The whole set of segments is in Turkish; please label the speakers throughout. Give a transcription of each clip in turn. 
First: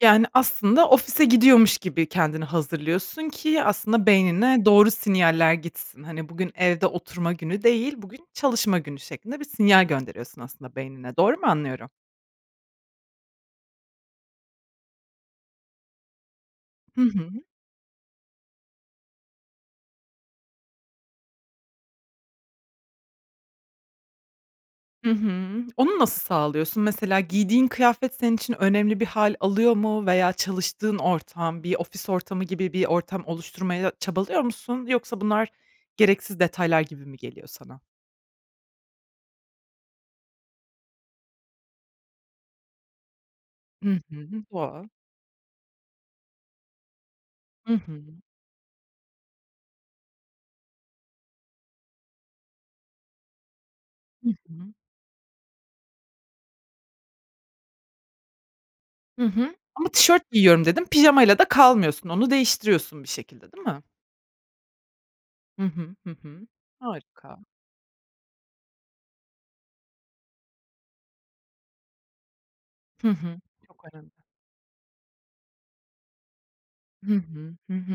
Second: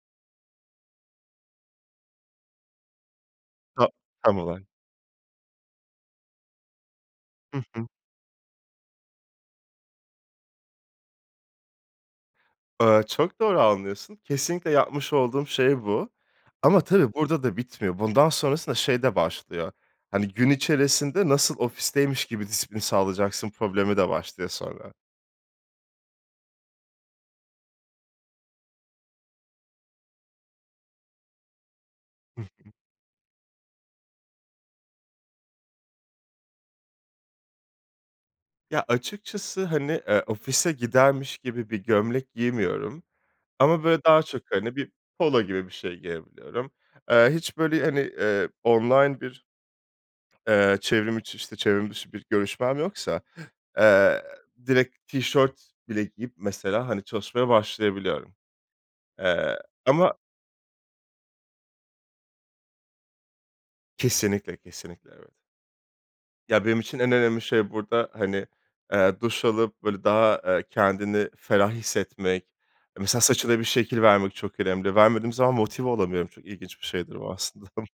Speaker 1: Yani, aslında ofise gidiyormuş gibi kendini hazırlıyorsun ki
Speaker 2: Ta
Speaker 1: aslında
Speaker 2: tam olarak.
Speaker 1: beynine doğru sinyaller gitsin. Hani, bugün evde oturma
Speaker 2: Hı
Speaker 1: günü
Speaker 2: hı.
Speaker 1: değil, bugün çalışma günü şeklinde bir sinyal gönderiyorsun aslında beynine. Doğru mu anlıyorum?
Speaker 2: Eee, çok doğru anlıyorsun. Kesinlikle yapmış olduğum şey bu. Ama
Speaker 1: Hı
Speaker 2: tabii
Speaker 1: hı.
Speaker 2: burada da bitmiyor. Bundan sonrasında şey de başlıyor, hani, gün içerisinde nasıl ofisteymiş gibi disiplin sağlayacaksın problemi de başlıyor sonra.
Speaker 1: Hı hı. Onu nasıl sağlıyorsun? Mesela giydiğin kıyafet senin için önemli bir hâl alıyor mu veya çalıştığın ortam, bir ofis
Speaker 2: Hı
Speaker 1: ortamı
Speaker 2: hı.
Speaker 1: gibi bir ortam oluşturmaya çabalıyor musun? Yoksa bunlar gereksiz detaylar gibi mi geliyor sana?
Speaker 2: Ya açıkçası, hani, eee, ofise gidermiş gibi bir gömlek giymiyorum ama
Speaker 1: Hı
Speaker 2: böyle
Speaker 1: hı..
Speaker 2: daha çok, hani, bir
Speaker 1: [unintelligible]
Speaker 2: polo gibi bir şey giyebiliyorum. Eee, hiç
Speaker 1: Hı
Speaker 2: böyle, hani,
Speaker 1: hı.
Speaker 2: eee, online bir, eee, çevrim içi, çevrim dışı bir görüşmem yoksa, eee,
Speaker 1: Hı hı.
Speaker 2: direkt tişört bile giyip mesela, hani, çalışmaya başlayabiliyorum.
Speaker 1: Hı hı.
Speaker 2: Eee,
Speaker 1: Ama
Speaker 2: ama
Speaker 1: tişört giyiyorum dedin, pijamayla da kalmıyorsun, onu değiştiriyorsun bir şekilde, değil mi?
Speaker 2: Kesinlikle, kesinlikle evet.
Speaker 1: Hı hı. Hı hı.
Speaker 2: Ya benim için en önemli
Speaker 1: Harika.
Speaker 2: şey burada, hani, eee, duş alıp böyle daha, eee, kendini ferah hissetmek,
Speaker 1: Hı
Speaker 2: mesela
Speaker 1: hı.
Speaker 2: saçına bir
Speaker 1: Çok
Speaker 2: şekil
Speaker 1: önemli.
Speaker 2: vermek çok önemli. Vermediğim zaman motive olamıyorum. Çok ilginç bir
Speaker 1: Hı
Speaker 2: şeydir bu
Speaker 1: hı.
Speaker 2: aslında.
Speaker 1: Hı hı.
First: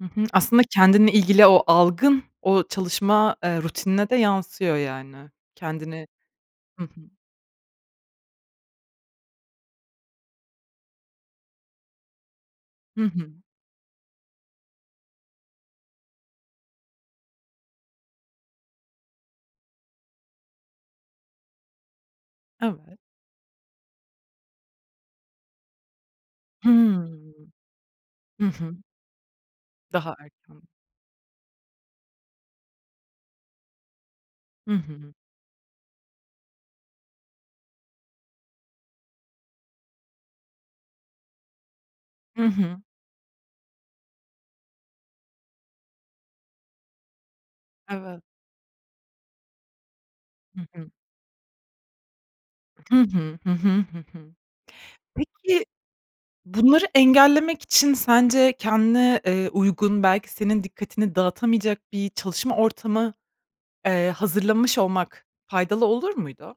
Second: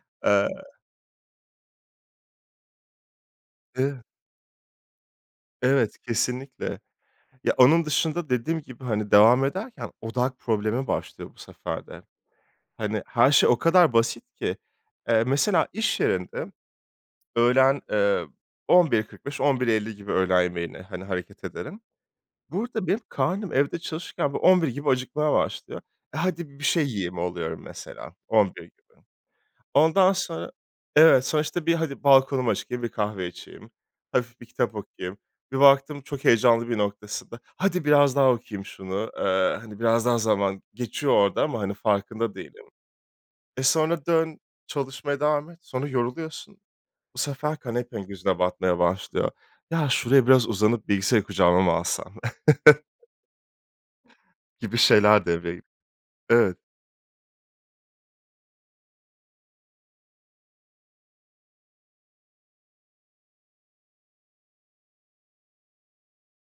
Speaker 1: Hı hı.
Speaker 2: Eee
Speaker 1: Aslında kendinle ilgili o algın, o çalışma, eee,
Speaker 2: [unintelligible]
Speaker 1: rutinine de yansıyor yani.
Speaker 2: Evet
Speaker 1: Kendini
Speaker 2: kesinlikle.
Speaker 1: Hı hı.
Speaker 2: Ya onun dışında dediğim gibi, hani, devam ederken odak problemi başlıyor bu sefer de. Hani,
Speaker 1: Hı hı.
Speaker 2: her şey o kadar basit ki. Eee, mesela iş yerinde; öğlen, eee, 11.45-11.50 gibi öğlen yemeğine, hani, hareket ederim. Burada
Speaker 1: Evet.
Speaker 2: benim karnım evde çalışırken böyle 11.00 gibi acıkmaya başlıyor. E hadi bir şey
Speaker 1: Hıı.
Speaker 2: yiyeyim oluyorum mesela
Speaker 1: Hı
Speaker 2: 11.00
Speaker 1: hı.
Speaker 2: gibi. Ondan
Speaker 1: Daha
Speaker 2: sonra,
Speaker 1: erken.
Speaker 2: evet sonuçta bir hadi balkonumu çıkayım, bir kahve içeyim, hafif bir
Speaker 1: Hı
Speaker 2: kitap
Speaker 1: hı.
Speaker 2: okuyayım. Bir baktım çok heyecanlı bir noktasında, hadi biraz daha okuyayım şunu, eee, hani, biraz daha zaman, geçiyor orada ama, hani, farkında
Speaker 1: Hı
Speaker 2: değilim.
Speaker 1: hı.
Speaker 2: E sonra dön çalışmaya devam et, sonra yoruluyorsun. Bu sefer kanepen
Speaker 1: Evet.
Speaker 2: gözüne batmaya başlıyor. Ya şuraya biraz
Speaker 1: Hı
Speaker 2: uzanıp
Speaker 1: hı.
Speaker 2: bilgisayarı kucağıma mı alsam
Speaker 1: Hı hı. Hı hı. Hı hı.
Speaker 2: gibi şeyler devreye
Speaker 1: Peki,
Speaker 2: Evet.
Speaker 1: bunları engellemek için sence kendine, eee, uygun, belki senin dikkatini dağıtamayacak bir çalışma ortamı, eee, hazırlamış olmak faydalı olur muydu?